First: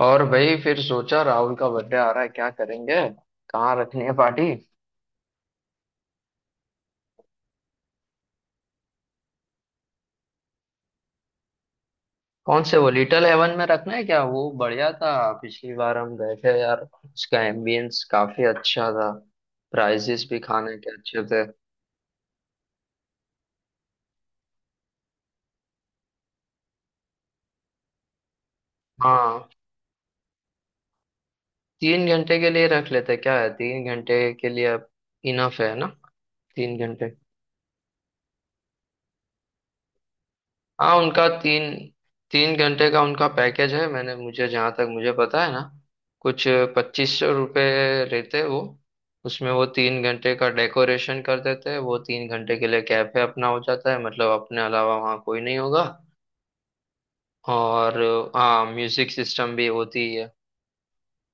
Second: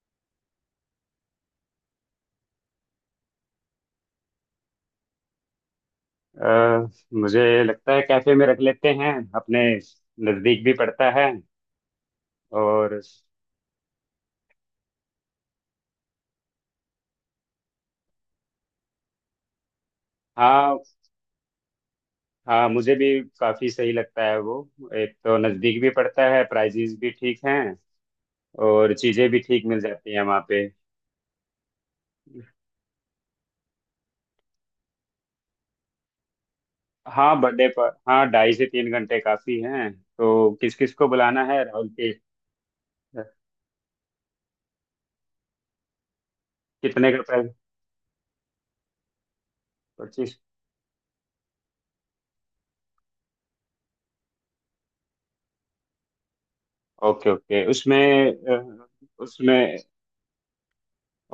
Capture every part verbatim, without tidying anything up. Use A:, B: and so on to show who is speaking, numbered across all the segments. A: और भाई फिर सोचा, राहुल का बर्थडे आ रहा है, क्या करेंगे। कहाँ रखनी है पार्टी?
B: अ, मुझे लगता है कैफे में रख लेते हैं अपने। नज़दीक भी पड़ता है।
A: कौन से, वो
B: और
A: लिटिल हेवन में रखना है क्या? वो बढ़िया था, पिछली बार हम गए थे यार। उसका एम्बियंस काफी अच्छा था, प्राइजेस भी खाने
B: हाँ,
A: के अच्छे थे।
B: हाँ, मुझे भी काफ़ी सही लगता है वो। एक तो नज़दीक भी पड़ता है, प्राइजेस भी ठीक हैं और चीज़ें भी
A: हाँ,
B: ठीक मिल जाती हैं वहाँ पे।
A: तीन घंटे के लिए रख लेते क्या है, तीन घंटे के लिए। इनफ है ना, तीन घंटे?
B: हाँ, बर्थडे पर। हाँ, ढाई से तीन घंटे काफ़ी हैं। तो किस
A: हाँ,
B: किस को
A: उनका
B: बुलाना
A: तीन
B: है राहुल के?
A: तीन घंटे का उनका पैकेज है, मैंने मुझे, जहाँ तक मुझे पता है ना, कुछ
B: कितने
A: पच्चीस
B: का
A: सौ
B: प्राइस?
A: रुपये रहते हैं वो। उसमें वो तीन घंटे
B: पच्चीस।
A: का डेकोरेशन कर देते हैं, वो तीन घंटे के लिए कैफे अपना हो जाता है, मतलब अपने अलावा वहाँ कोई नहीं होगा।
B: ओके, ओके,
A: और
B: उसमें।
A: हाँ,
B: अ,
A: म्यूजिक सिस्टम भी
B: उसमें
A: होती है।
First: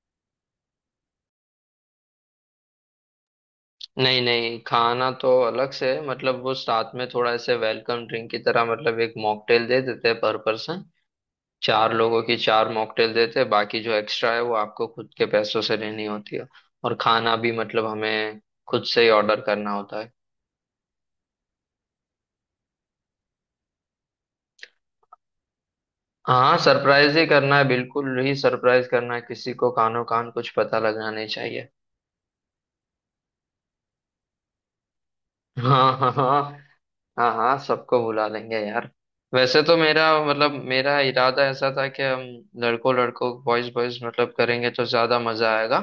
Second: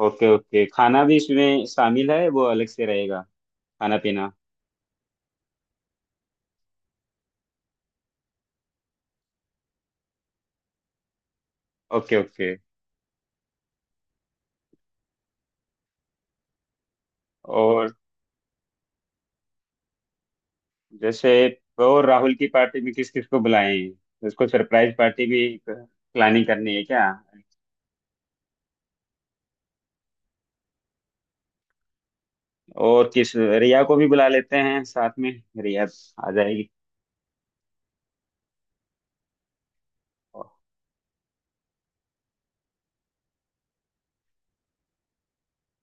B: ओके, ओके, खाना भी इसमें शामिल है, वो अलग से रहेगा? खाना
A: नहीं
B: पीना?
A: नहीं, खाना तो अलग से है, मतलब वो साथ में थोड़ा ऐसे वेलकम ड्रिंक की तरह, मतलब एक मॉकटेल दे देते हैं पर पर्सन। चार
B: ओके,
A: लोगों की
B: ओके।
A: चार मॉकटेल देते हैं, बाकी जो एक्स्ट्रा है वो आपको खुद के पैसों से लेनी होती है। और खाना भी मतलब
B: और
A: हमें खुद से ही ऑर्डर करना होता है।
B: जैसे। तो राहुल की पार्टी में किस किस को बुलाएं? उसको सरप्राइज पार्टी भी प्लानिंग
A: हाँ,
B: करनी है क्या?
A: सरप्राइज ही करना है, बिल्कुल ही सरप्राइज करना है, किसी को कानो कान कुछ पता लगना नहीं चाहिए।
B: और किस? रिया को भी बुला लेते हैं साथ में। रिया
A: हाँ हाँ
B: आ
A: हाँ।
B: जाएगी?
A: हाँ हाँ, सबको बुला लेंगे यार। वैसे तो मेरा मतलब, मेरा इरादा ऐसा था कि हम लड़कों लड़कों, बॉयज बॉयज मतलब करेंगे तो ज्यादा मजा आएगा।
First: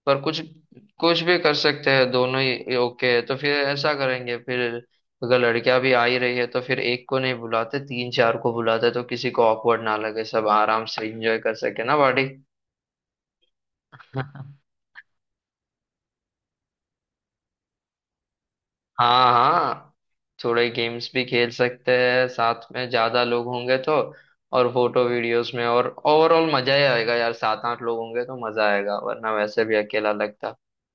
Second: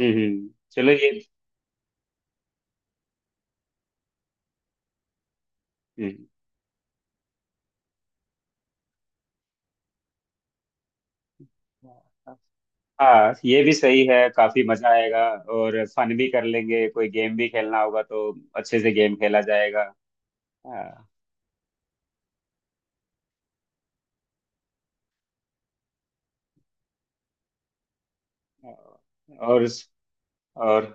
B: हम्म,
A: पर कुछ
B: हम्म, चलो ये।
A: कुछ भी कर सकते हैं, दोनों ही ओके है, तो फिर ऐसा करेंगे फिर, अगर लड़कियां भी आ ही
B: हम्म।
A: रही है तो फिर एक को नहीं बुलाते, तीन चार को बुलाते, तो किसी को ऑकवर्ड ना लगे, सब आराम से एंजॉय कर सके ना बॉडी।
B: हाँ, ये भी सही है, काफी मजा आएगा। और फन भी कर लेंगे, कोई गेम भी खेलना होगा तो अच्छे से गेम
A: हाँ
B: खेला जाएगा।
A: हाँ, थोड़े
B: हाँ।
A: गेम्स भी खेल सकते हैं साथ में, ज्यादा लोग होंगे तो। और फोटो वीडियोस में, और ओवरऑल मजा ही आएगा यार, सात आठ लोग होंगे तो मजा आएगा, वरना वैसे
B: और।
A: भी अकेला लगता।
B: और।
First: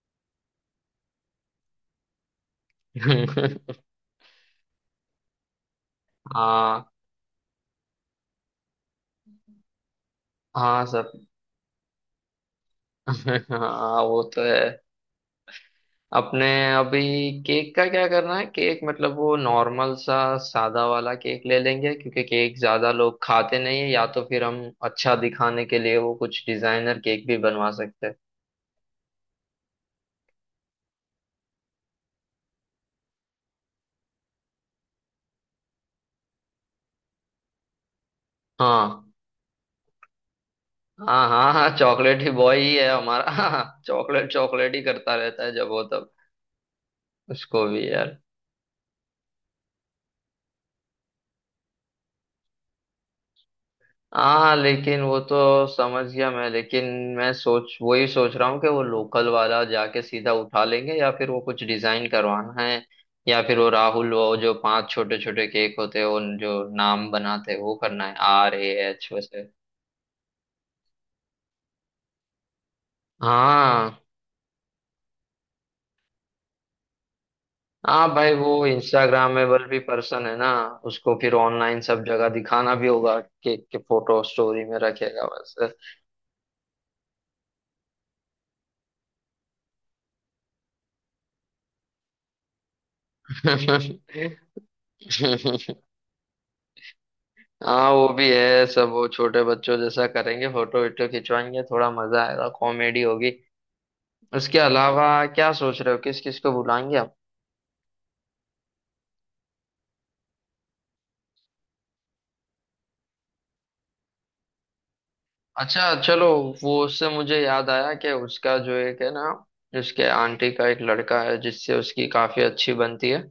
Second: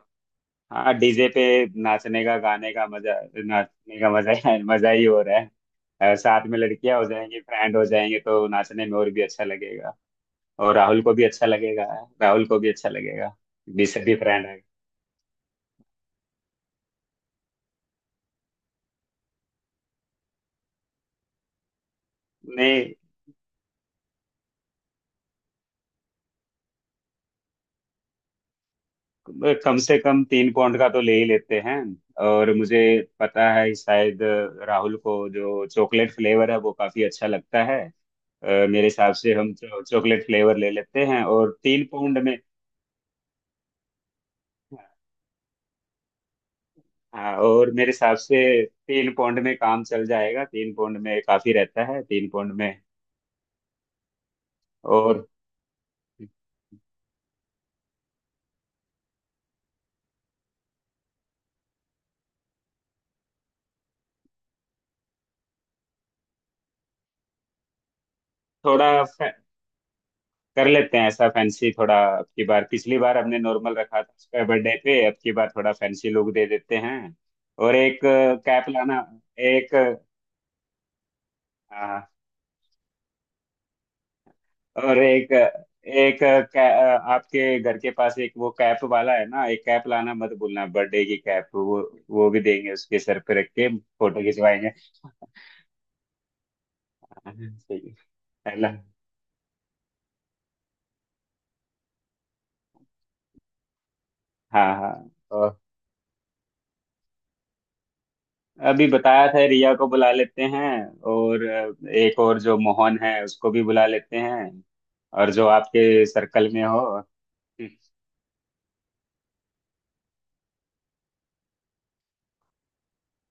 B: हाँ, डीजे पे नाचने का, गाने का मजा। नाचने का मजा ही मजा ही हो रहा है। अ, साथ में
A: हाँ
B: लड़कियां हो जाएंगी, फ्रेंड हो जाएंगे तो नाचने में और भी अच्छा लगेगा। और
A: हाँ
B: राहुल
A: सब।
B: को भी अच्छा लगेगा। राहुल को भी अच्छा लगेगा भी,
A: हाँ
B: सभी
A: वो तो
B: फ्रेंड है।
A: है। अपने अभी केक का क्या करना है? केक मतलब वो नॉर्मल सा सादा वाला केक ले लेंगे, क्योंकि केक ज्यादा
B: नहीं,
A: लोग खाते नहीं है, या तो फिर हम अच्छा दिखाने के लिए वो कुछ डिजाइनर केक भी बनवा सकते हैं।
B: कम से कम तीन पौंड का तो ले ही लेते हैं। और मुझे पता है कि शायद राहुल को जो चॉकलेट फ्लेवर है वो काफी अच्छा लगता है। अ, मेरे
A: हाँ
B: हिसाब से हम चॉकलेट फ्लेवर ले लेते हैं
A: हाँ हाँ
B: और
A: हाँ,
B: तीन पाउंड
A: चॉकलेट ही
B: में।
A: बॉय ही है हमारा। चॉकलेट चॉकलेट ही करता रहता है जब वो तब।
B: हाँ।
A: उसको
B: और
A: भी
B: मेरे हिसाब
A: यार,
B: से तीन पौंड में काम चल जाएगा, तीन पौंड में काफी रहता है, तीन पौंड में।
A: हाँ लेकिन वो
B: और
A: तो समझ गया मैं, लेकिन मैं सोच वही सोच रहा हूँ कि वो लोकल वाला जाके सीधा उठा लेंगे, या फिर वो कुछ डिजाइन करवाना है, या फिर वो राहुल, वो जो पांच छोटे छोटे केक होते हैं उन जो नाम बनाते हैं वो करना है, आर ए
B: थोड़ा
A: एच
B: फै-
A: वैसे।
B: कर लेते हैं ऐसा, फैंसी थोड़ा। अब की बार, पिछली बार हमने नॉर्मल
A: हाँ
B: रखा था उसका बर्थडे पे, अब की बार थोड़ा फैंसी लुक दे देते हैं। और एक
A: हाँ, भाई वो
B: कैप लाना।
A: इंस्टाग्रामेबल
B: एक
A: भी पर्सन है ना, उसको फिर ऑनलाइन
B: हाँ,
A: सब जगह दिखाना भी होगा, केक के फोटो स्टोरी में
B: और
A: रखेगा।
B: एक एक कै, आपके घर के पास एक वो कैप वाला है ना, एक कैप लाना मत भूलना, बर्थडे की कैप। वो वो भी देंगे, उसके सर पे रख के फोटो
A: वैसे
B: खिंचवाएंगे। हाँ, ठीक
A: हाँ वो
B: है।
A: भी
B: है
A: है,
B: ना?
A: सब वो छोटे बच्चों जैसा करेंगे, फोटो वीटो खिंचवाएंगे, थोड़ा मजा आएगा, कॉमेडी होगी। उसके
B: हाँ, हाँ,
A: अलावा
B: हाँ।
A: क्या सोच रहे हो, किस किस को बुलाएंगे?
B: अभी बताया था, रिया को बुला लेते हैं। और अ, एक और जो मोहन है उसको भी बुला लेते हैं। और जो
A: अच्छा
B: आपके
A: चलो,
B: सर्कल में
A: वो
B: हो।
A: उससे मुझे
B: हम्म।
A: याद आया कि उसका जो एक है ना, उसके आंटी का एक लड़का है जिससे उसकी काफी अच्छी बनती है,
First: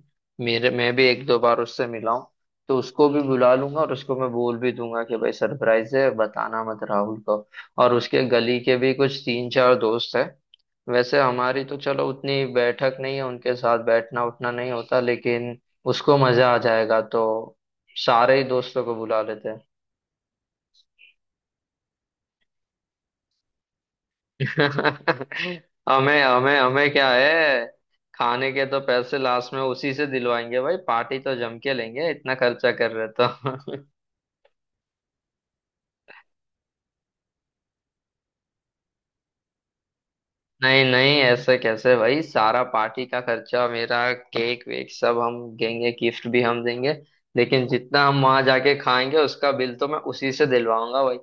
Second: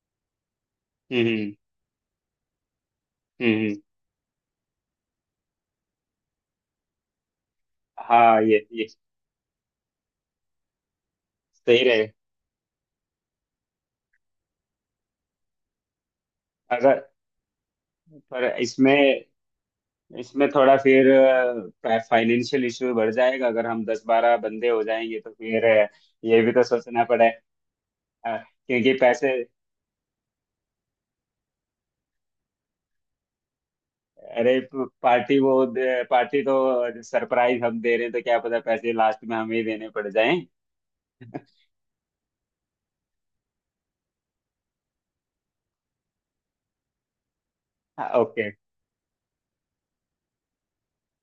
A: मेरे मैं भी एक दो
B: हम्म।
A: बार उससे मिला हूँ। तो उसको भी बुला लूंगा,
B: हम्म।
A: और उसको मैं बोल भी दूंगा कि भाई सरप्राइज है, बताना मत राहुल को। और उसके
B: हाँ,
A: गली
B: ये
A: के
B: ये
A: भी कुछ तीन चार दोस्त है, वैसे हमारी तो
B: सही
A: चलो
B: रहे।
A: उतनी बैठक नहीं है, उनके साथ बैठना उठना नहीं होता, लेकिन उसको मजा आ जाएगा,
B: अगर।
A: तो सारे ही
B: पर
A: दोस्तों को बुला
B: इसमें,
A: लेते हैं।
B: इसमें थोड़ा फिर फाइनेंशियल इशू बढ़ जाएगा, अगर हम दस बारह बंदे हो जाएंगे तो फिर अ,
A: हमें
B: ये भी
A: हमें
B: तो
A: हमें
B: सोचना
A: क्या
B: पड़े।
A: है,
B: अ,
A: खाने के तो
B: क्योंकि
A: पैसे
B: पैसे।
A: लास्ट में उसी से दिलवाएंगे भाई, पार्टी तो जम के लेंगे, इतना खर्चा कर रहे तो।
B: अरे, प- पार्टी वो दे- पार्टी तो सरप्राइज हम दे रहे हैं, तो क्या पता पैसे लास्ट में हमें ही देने पड़ जाएं।
A: नहीं नहीं, ऐसे कैसे भाई? सारा पार्टी का खर्चा मेरा, केक वेक सब हम देंगे, गिफ्ट भी हम देंगे, लेकिन जितना
B: हाँ,
A: हम वहां
B: ओके।
A: जाके खाएंगे उसका बिल तो मैं उसी से दिलवाऊंगा भाई,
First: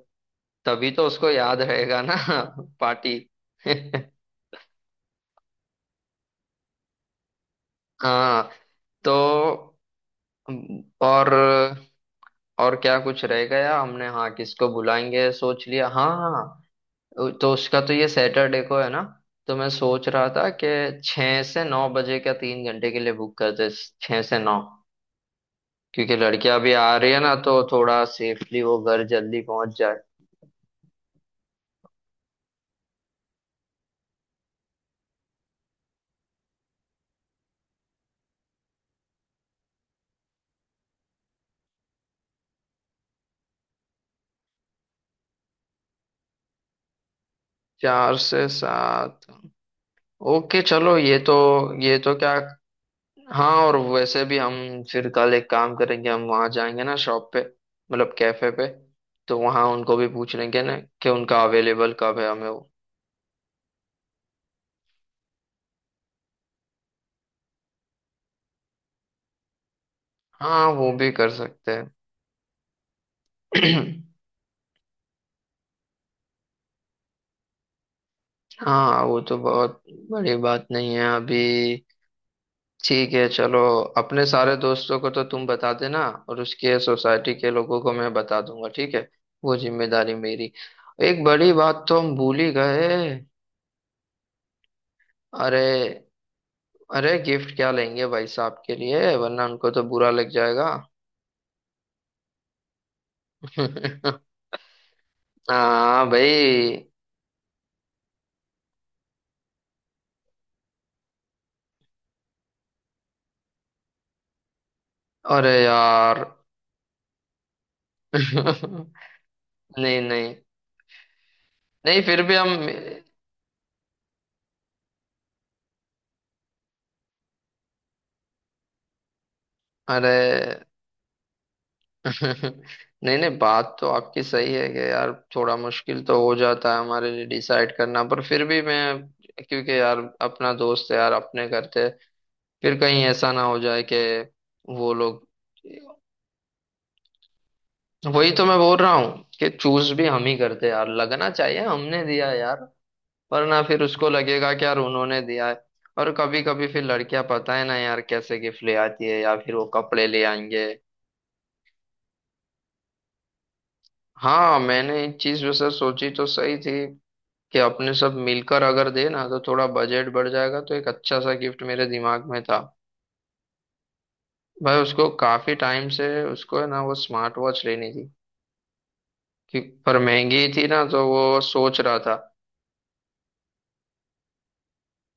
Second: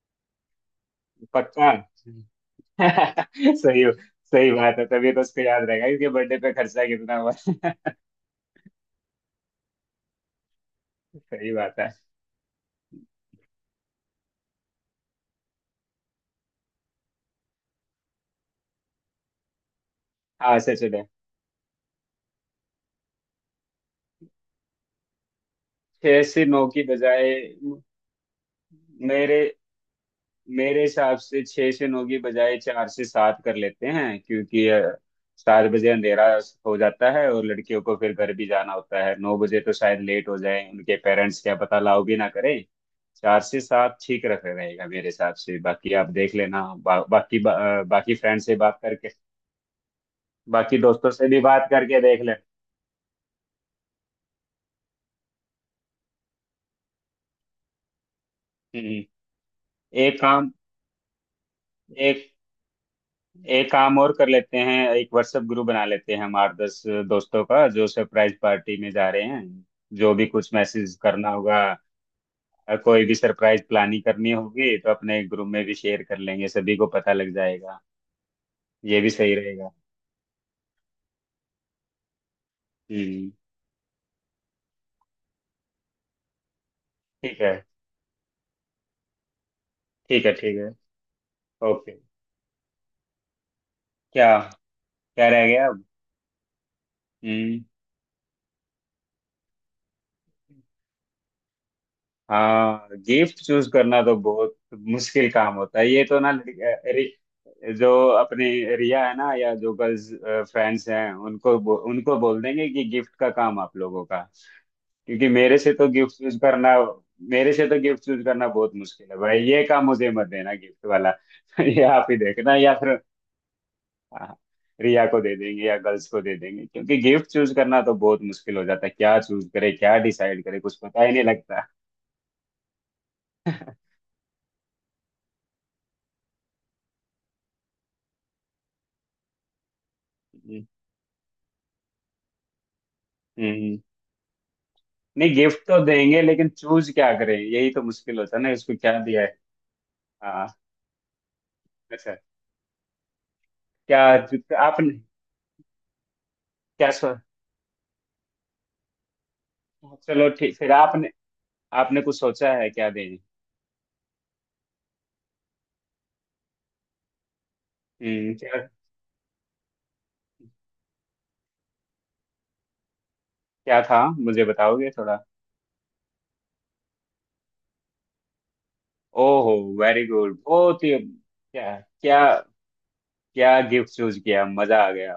A: तभी तो उसको याद
B: पक्का।
A: रहेगा ना। पार्टी।
B: सही। सही बात है, तभी तो उसको याद रहेगा इसके बर्थडे पे खर्चा कितना हुआ।
A: हाँ तो, और
B: सही बात है।
A: और क्या कुछ रहेगा, या हमने, हाँ किसको बुलाएंगे सोच लिया। हाँ हाँ, तो उसका तो ये सैटरडे को है ना, तो मैं सोच रहा था
B: हाँ, से
A: कि
B: चले।
A: छः से नौ बजे का तीन घंटे के लिए बुक करते, छः से नौ, क्योंकि
B: छह से
A: लड़कियां
B: नौ
A: अभी
B: की
A: आ रही है
B: बजाय।
A: ना तो थोड़ा सेफली वो घर
B: मेरे
A: जल्दी पहुंच जाए।
B: मेरे हिसाब से छह से नौ की बजाय चार से सात कर लेते हैं, क्योंकि अ, सात बजे अंधेरा हो जाता है और लड़कियों को फिर घर भी जाना होता है। नौ बजे तो शायद लेट हो जाए, उनके पेरेंट्स क्या पता लाओ भी ना करें। चार से सात ठीक रख रहेगा मेरे हिसाब से, बाकी आप देख लेना। बा, बाकी बा, अ, बाकी
A: चार
B: फ्रेंड
A: से
B: से बात करके,
A: सात, ओके
B: बाकी
A: चलो।
B: दोस्तों
A: ये
B: से
A: तो
B: भी बात
A: ये
B: करके
A: तो
B: देख
A: क्या,
B: ले।
A: हाँ और वैसे भी हम फिर कल एक काम करेंगे, हम वहाँ जाएंगे ना शॉप पे, मतलब कैफे पे,
B: हम्म।
A: तो वहाँ उनको भी
B: एक
A: पूछ
B: काम।
A: लेंगे ना कि उनका अवेलेबल कब
B: एक
A: है हमें वो।
B: एक काम और कर लेते हैं, एक व्हाट्सएप ग्रुप बना लेते हैं हम आठ दस दोस्तों का, जो सरप्राइज पार्टी में जा रहे हैं। जो भी कुछ
A: हाँ वो
B: मैसेज
A: भी कर
B: करना होगा,
A: सकते
B: अ, कोई भी सरप्राइज
A: हैं।
B: प्लानिंग करनी होगी तो अपने ग्रुप में भी शेयर कर लेंगे, सभी को पता लग जाएगा। ये
A: हाँ
B: भी
A: वो
B: सही
A: तो
B: रहेगा।
A: बहुत बड़ी बात नहीं है अभी, ठीक है
B: हम्म।
A: चलो, अपने सारे दोस्तों को तो तुम बता देना, और उसके सोसाइटी
B: ठीक
A: के
B: है।
A: लोगों को मैं बता दूंगा, ठीक है, वो जिम्मेदारी
B: ठीक है,
A: मेरी।
B: ठीक है।
A: एक बड़ी बात
B: ओके।
A: तो हम भूल ही गए,
B: क्या? क्या रह
A: अरे
B: गया अब?
A: अरे गिफ्ट
B: हम्म।
A: क्या लेंगे भाई साहब के लिए, वरना उनको तो बुरा लग जाएगा।
B: हाँ, गिफ्ट चूज करना तो बहुत मुश्किल काम होता है
A: हाँ
B: ये तो ना। लड़-
A: भाई।
B: रि, जो अपने रिया है ना, या जो गर्ल्स फ्रेंड्स हैं उनको बो, उनको बोल देंगे कि गिफ्ट का काम आप लोगों का। क्योंकि
A: अरे
B: मेरे से तो गिफ्ट
A: यार।
B: चूज करना, मेरे से तो गिफ्ट चूज करना बहुत
A: नहीं
B: मुश्किल है भाई, ये काम मुझे मत
A: नहीं,
B: देना, गिफ्ट वाला। ये
A: नहीं
B: आप ही
A: फिर भी हम।
B: देखना, या फिर हाँ, रिया को दे देंगे या गर्ल्स को दे देंगे क्योंकि गिफ्ट चूज करना तो बहुत मुश्किल हो जाता है। क्या चूज करे, क्या
A: अरे
B: डिसाइड करे, कुछ पता ही नहीं लगता।
A: नहीं नहीं, बात तो आपकी सही है कि यार, थोड़ा मुश्किल तो हो जाता है हमारे लिए डिसाइड करना, पर फिर भी मैं, क्योंकि यार अपना दोस्त है यार, अपने करते, फिर कहीं ऐसा ना हो
B: हम्म।
A: जाए कि वो लोग,
B: नहीं, गिफ्ट तो देंगे, लेकिन चूज क्या करें, यही तो मुश्किल
A: वही
B: होता है
A: तो
B: ना,
A: मैं
B: इसको
A: बोल रहा
B: क्या
A: हूँ
B: दिया है।
A: कि चूज भी हम ही
B: हाँ,
A: करते यार, लगना चाहिए हमने
B: अच्छा।
A: दिया यार, वरना फिर
B: क्या?
A: उसको लगेगा
B: जूता-
A: कि यार
B: आपने?
A: उन्होंने दिया है। और कभी कभी फिर
B: क्या सो।
A: लड़कियां पता है ना यार कैसे गिफ्ट ले आती है, या फिर वो कपड़े ले
B: चलो, ठीक।
A: आएंगे।
B: फिर आपने, आपने कुछ सोचा है क्या दें?
A: हाँ, मैंने इस चीज वैसे सोची तो सही थी कि अपने सब
B: हम्म, क्या?
A: मिलकर अगर दे ना तो थोड़ा बजट बढ़ जाएगा, तो एक अच्छा सा गिफ्ट मेरे दिमाग में था।
B: क्या था, मुझे
A: भाई
B: बताओगे
A: उसको
B: थोड़ा?
A: काफी टाइम से, उसको है ना वो स्मार्ट वॉच लेनी थी
B: ओहो,
A: कि, पर
B: वेरी गुड,
A: महंगी थी ना
B: बहुत ही
A: तो वो
B: क्या।
A: सोच रहा था।
B: क्या? क्या गिफ्ट चूज किया, मजा आ गया।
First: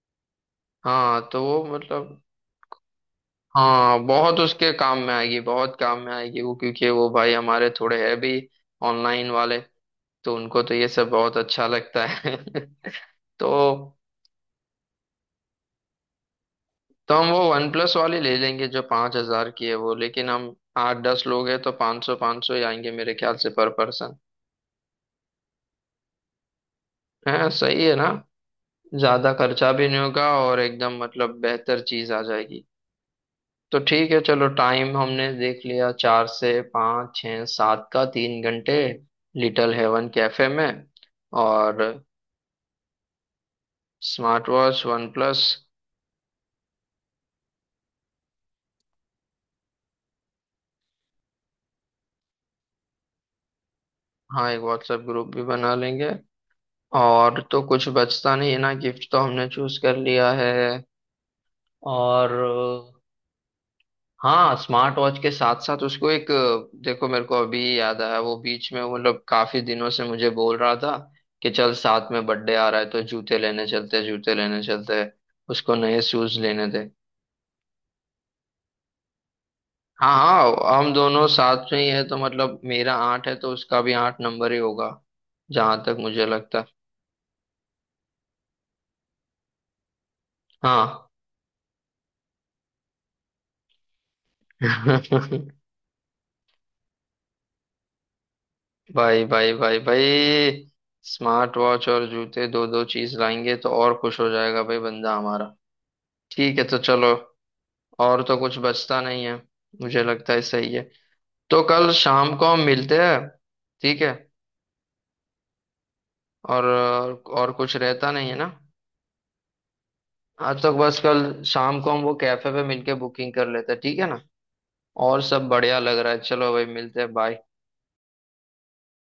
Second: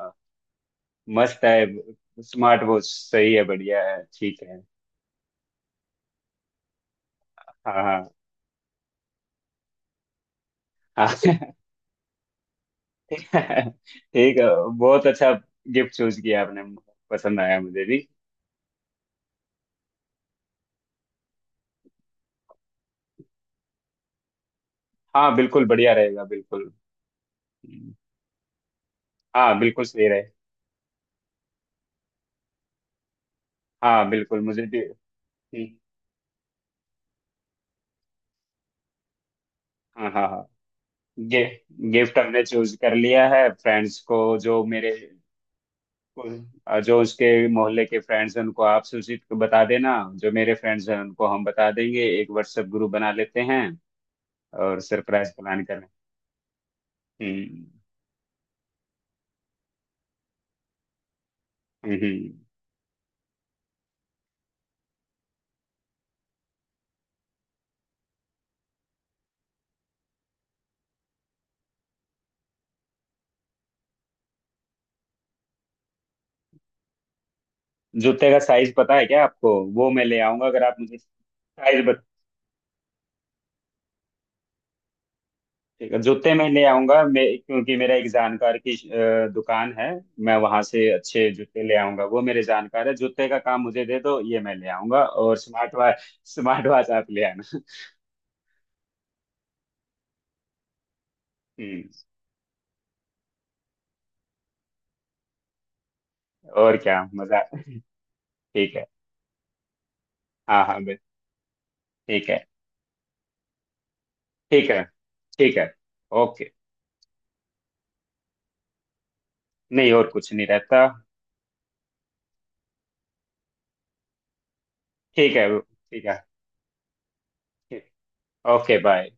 A: हाँ तो
B: मस्त है।
A: वो मतलब,
B: स्मार्ट वॉच सही है, बढ़िया
A: हाँ
B: है,
A: बहुत
B: ठीक है।
A: उसके काम में आएगी, बहुत काम में आएगी वो, क्योंकि वो भाई हमारे
B: हाँ,
A: थोड़े
B: हाँ,
A: है भी ऑनलाइन वाले, तो उनको तो ये
B: हाँ।
A: सब बहुत अच्छा लगता है। तो
B: ठीक है। बहुत अच्छा गिफ्ट चूज किया आपने।
A: तो हम वो
B: पसंद आया
A: वन
B: मुझे
A: प्लस
B: भी।
A: वाली ले लेंगे जो पाँच हजार की है वो, लेकिन हम आठ दस लोग हैं तो पाँच सौ पाँच सौ ही आएंगे मेरे ख्याल से पर पर्सन।
B: हाँ, बिल्कुल बढ़िया रहेगा, बिल्कुल।
A: है सही है
B: हम्म।
A: ना, ज्यादा
B: हाँ,
A: खर्चा
B: बिल्कुल
A: भी नहीं
B: सही रहे।
A: होगा, और एकदम मतलब बेहतर चीज आ जाएगी। तो
B: हाँ,
A: ठीक है
B: बिल्कुल
A: चलो,
B: मुझे भी।
A: टाइम हमने देख
B: हम्म।
A: लिया, चार से पाँच छः सात का तीन घंटे, लिटिल हेवन
B: हाँ, हाँ, हाँ।
A: कैफे में।
B: गे,
A: और
B: गिफ्ट हमने चूज कर लिया है। फ्रेंड्स को,
A: स्मार्ट
B: जो
A: वॉच
B: मेरे
A: वन प्लस।
B: जो उसके मोहल्ले के फ्रेंड्स हैं उनको आप सूचित बता देना। जो मेरे फ्रेंड्स हैं उनको हम बता देंगे, एक व्हाट्सएप ग्रुप बना लेते हैं,
A: हाँ एक
B: और
A: व्हाट्सएप ग्रुप
B: सरप्राइज
A: भी
B: प्लान
A: बना
B: करें।
A: लेंगे, और तो
B: हम्म।
A: कुछ बचता नहीं है ना, गिफ्ट तो हमने चूज कर लिया है।
B: हम्म,
A: और
B: हम्म।
A: हाँ, स्मार्ट वॉच के साथ साथ उसको एक अ, देखो मेरे को अभी याद आया, वो बीच में मतलब काफी दिनों से मुझे बोल रहा था कि चल साथ में बर्थडे आ रहा है तो जूते लेने चलते हैं, जूते लेने चलते हैं, उसको नए शूज लेने थे।
B: जूते का साइज पता है क्या आपको? वो मैं
A: हाँ
B: ले आऊंगा अगर आप
A: हाँ, हम
B: मुझे
A: दोनों साथ में
B: साइज।
A: ही है तो मतलब मेरा आठ है, तो उसका भी आठ नंबर ही होगा, जहां
B: ठीक
A: तक
B: है,
A: मुझे
B: जूते मैं
A: लगता
B: ले
A: है।
B: आऊंगा मैं, क्योंकि मेरा एक जानकार की अ, दुकान है। मैं वहां से
A: हाँ
B: अच्छे जूते ले आऊंगा, वो मेरे जानकार है। जूते का काम मुझे दे दो, ये मैं ले आऊंगा। और स्मार्ट वॉच। स्मार्ट वॉच आप ले आना।
A: भाई भाई भाई भाई, स्मार्ट
B: हम्म।
A: वॉच और जूते, दो दो चीज लाएंगे तो और खुश हो जाएगा भाई बंदा हमारा। ठीक है
B: और
A: तो
B: क्या
A: चलो,
B: मजा।
A: और तो कुछ
B: ठीक है।
A: बचता नहीं है, मुझे लगता है
B: हाँ,
A: सही
B: हाँ,
A: है।
B: बे-
A: तो कल
B: ठीक
A: शाम
B: है,
A: को हम मिलते हैं, ठीक है।
B: ठीक है, ठीक है। ओके।
A: और और कुछ रहता नहीं है ना,
B: नहीं, और कुछ नहीं
A: हाँ तो
B: रहता।
A: बस कल शाम को हम वो कैफे पे मिलके बुकिंग कर लेते हैं, ठीक है ना। और
B: ठीक है,
A: सब बढ़िया लग
B: ठीक
A: रहा
B: है।
A: है, चलो भाई मिलते हैं, बाय।
B: ठीक। Okay, bye.